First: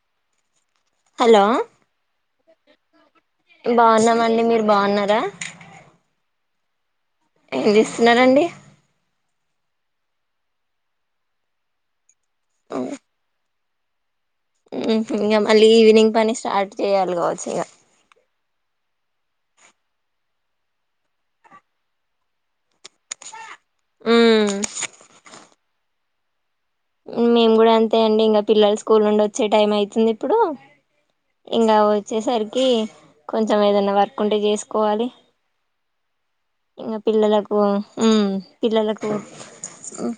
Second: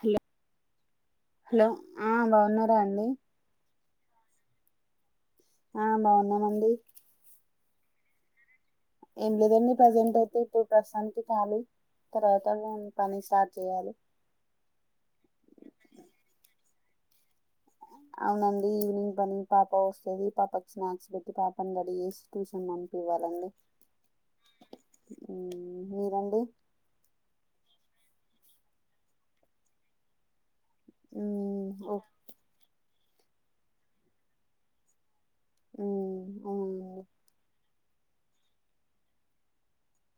Hello hello ఆ బాగున్న రండి బాగున్నామండి మీరు బాగున్నారా ఆ బాగున్నామండి ఏం చేస్తున్నండి ఏం లేదండి ప్రజెంట్ అయితే ఇప్పుడు ప్రస్తుతానికి కాలి తరువాత [unintelligible] చేయాలి ఇంకా మళ్ళీ ఈవినింగ్ పని స్టార్ట్ చేయాలి కావచ్చు ఇంకా అవునండి ఈవినింగ్ పని పాప వస్తేది పాపకి స్నాక్స్ పెట్టి పాపని రెడీ చేసి ట్యూషన్ పంపివ్వాలండి మ్మ్ మీరండి మేము కూడా అంతే అండి ఇంకా పిల్లలు స్కూల్ నుండి వచ్చే టైం అవుతుంది ఇప్పుడు మ్మ్, ఇంకా ఓ వచ్చేసరికి కొంచెం ఏదన్నా వర్క్ ఉంటే చేసుకోవాలి ఉమ్ అ ఇంగ పిల్లలకు ఉమ్ పిల్లలకు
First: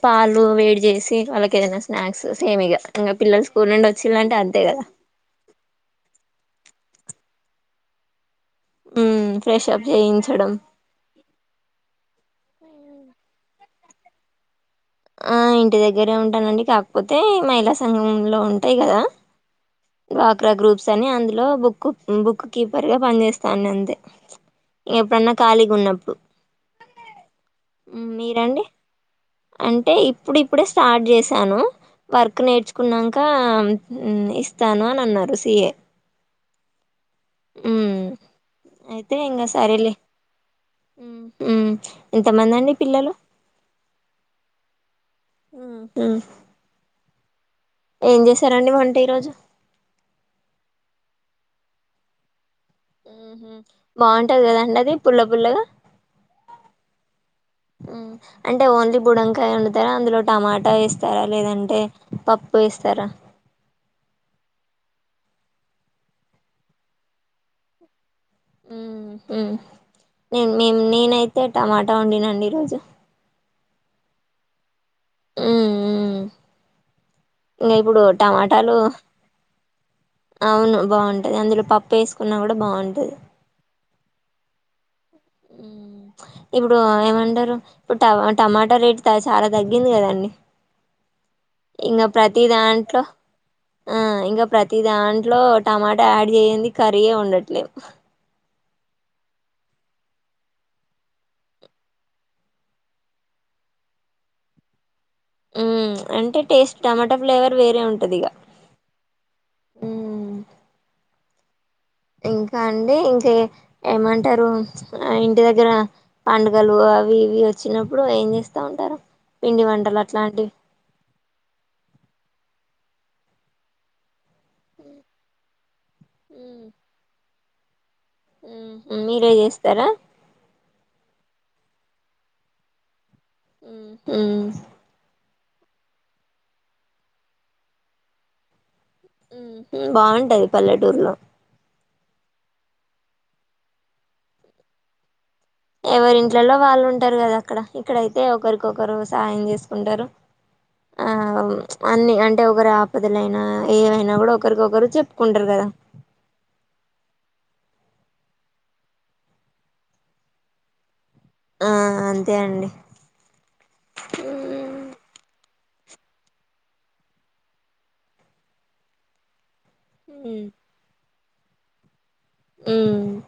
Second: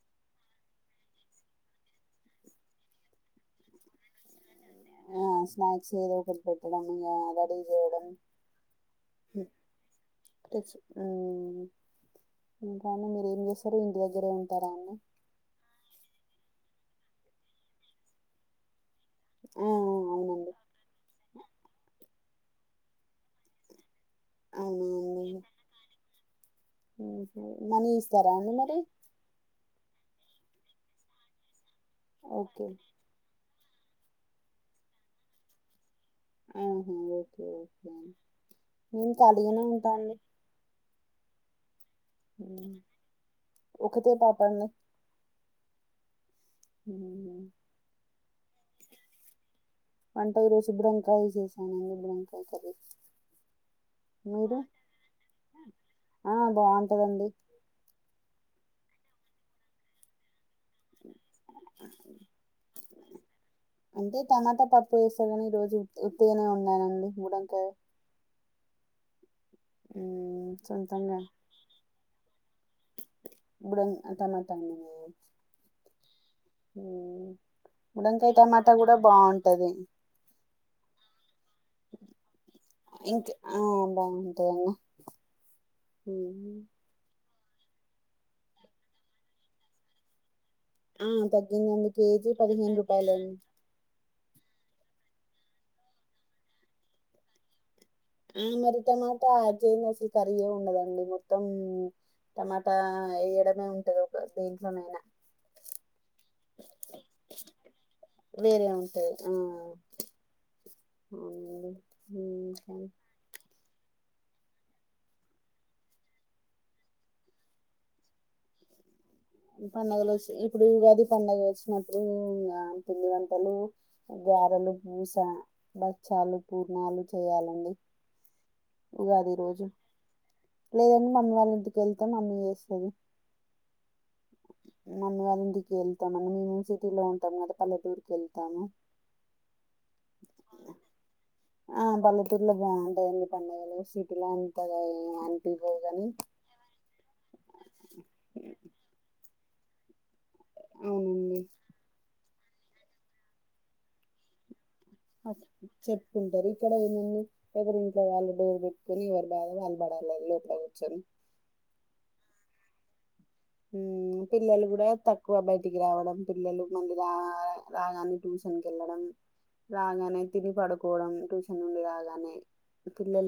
పాలు వేడి చేసి, వాళ్ళకి ఏదైనా స్నాక్స్ సేమ్ ఇగ. ఇంగ పిల్లలు స్కూల్ నుండి వచ్చిలాంటే అన్ తె కదా ఆ స్నాక్స్ ఏదోకటి పెట్టడం, ఇంగా రడీ చేయడం. ఉమ్, ఫ్రెషప్ చేయించడం. టిప్స్. మ్మ్. ఇంకా అండి, మీరేం చేస్తరు? ఇంటి దగ్గరే ఉన్ ఆ, ఇంటి దగ్గరే ఉంటానండి. కాప్ పోతే మహిళా సంఘంలో ఉంటాయి కదా ఆ అవునండి వాక్రా గ్రూప్స్ అని అందులో బుక్ బుక్ కీపర్ గా పనిచేస్తాను అంతే ఇ ఎప్పుడున్న కలిగ ఉన్నపుడు ఉమ్ హూ, మనీ ఇస్తరా అండి మీరండి మరి? అంటే, ఇప్పుడిప్పుడే స్టార్ట్ చేశాను. Work okay. నేర్చుకున్నంకా ఉమ్, ఇస్తాను అనన్నారు సి ఏ. ఆహ ఓ నేను కలిగనే ఉంటా అండి. ఉమ్ హు. ఎంతమందండి హ్మ్. పిల్లలు? ఒకతే పాప అండి. ఉమ్ హ్మ్. ఏం చేశారండి వంట ఈరోజు? వంట ఈరోజు, బుడంకాయ్ చేశానండి బుడంకాయ్ కర్రి. ఉమ్ హు, బాగుంటది కదండి అది పుల్ల పుల్లగా? ఆ! బావుంటదండి. అంటే ఓన్లీ బుడంకాయ వండుతరా? అందులో టమాట్ ట ఏస్తరా? లేదంటే పప్పు ఏస్తరా? అంటే టమాటా పప్పు ఏస్త కని, ఈ రోజు ఉట్ ఉత్తిగనే వండానండి బూడమ్కాయ. ఉమ్ ఉమ్ నేన్ నేను సొంతంగా నేనైతే టమాట వండినండి ఈరోజు. బుడమ్ అంత [unintelligible] ఉమ్ ఉమ్, హ్మ్. ఇంక ఇప్పుడు బుడంకాయ టమాటా టమాటాలు. గూడా బావుంటది. అవును బాగుంటద్ అందులో పప్పు ఏసుకున్నా కూడ బాగుంటది. బాగుంటయ్ అన్న. ఉమ్, ఇప్పుడు ఏమంటరు? డు ఇప్పుడు టమా టమాట రేట్ త చాలా తగ్గిందికదండి. ఆ తగ్గిందండి కేజీ పదిహేను రూపాయలం ఇంక ప్రతి దాంట్లో టమాటా యాడ్ చేయ్యంది కర్రీయే ఉండట్లేద్ ఆ మరి టమాటా యాడ్ చేయంది అసలు కర్రీయె ఉండదండి మొత్తం టమాటా వేయడమే ఉంటది ఒక దేంట్లోనైనా ఊ అంటే టేస్ట్ టమాటా ఫ్లేవర్ వేరే ఉంటది ఇగ వేరే ఊ ఊ [unintelligible] ఇంకా అండి ఇంకే ఏమంటారు ప్చ్ ఇంటి దగ్గర పండుగలు అవి ఇవి వచ్చినప్పుడు ఏం చేస్తా ఉంటారు. పిండి వంటలు పండగలు వచ్చి, అట్లాంటివి ఇప్పుడు ఉగాది పండగ వచ్చినప్పుడు ఇంగ. పిండివంటలు, గారెలు, పూస, బక్ చాలు పూర్ణాలు చేయాలన్ అండి ఉమ్ ఉమ్ ఉగాది మీరే ఈరోజు చేస్తారా లేదండి అమ్మ వాల్లింటికి ఎంత మనీ ఏసిన్ ఊ నన్ను గానీ ఇంటికి కెళ్తన్నము, మేము సిటీలో ఉంటాము కదా పల్లెటూరుకెళ్తాము ఉమ్ బాగుంటది పల్లెటూరులో ఆ పల్లెటూరులో బాగుంటాదండి పండగలు సిటీలో అంతగా ఏ అన్ ఎవరి ఇంట్లలో వాళ్ళు ఉంటారు కదా అక్కడ, ఇక్కడైతే ఒకరికొకరు సాయం చేస్ ఉండరు ఆ అవునండి అవును ప్చ్ అన్ని అన్ ఒకరు ఆపదలైనా ఏవైనా గూడా ఒకరికొకరు అ చెప్పుకుంటారు కదా చెప్పుకుంటారు ఇక్కడ ఏముంది. ఎవరి ఇంట్లో వాళ్ళు డోరు పెట్టుకొని ఎవరి బాధ వాళ్ళు పడాల లోపడా కూర్చొని. ఆ అంతే అండి. ఉమ్ పిల్లలు కూడా తక్కువ బ ఇది కావడం పిల్లలు ముందు రా రాగానే ట్యూషన్ కెళ్ళడం. రాంగనే ఉమ్ తిని పడుకోవడం. ట్యూషన్ నుండి రాగ అని ఉమ్ పిల్లల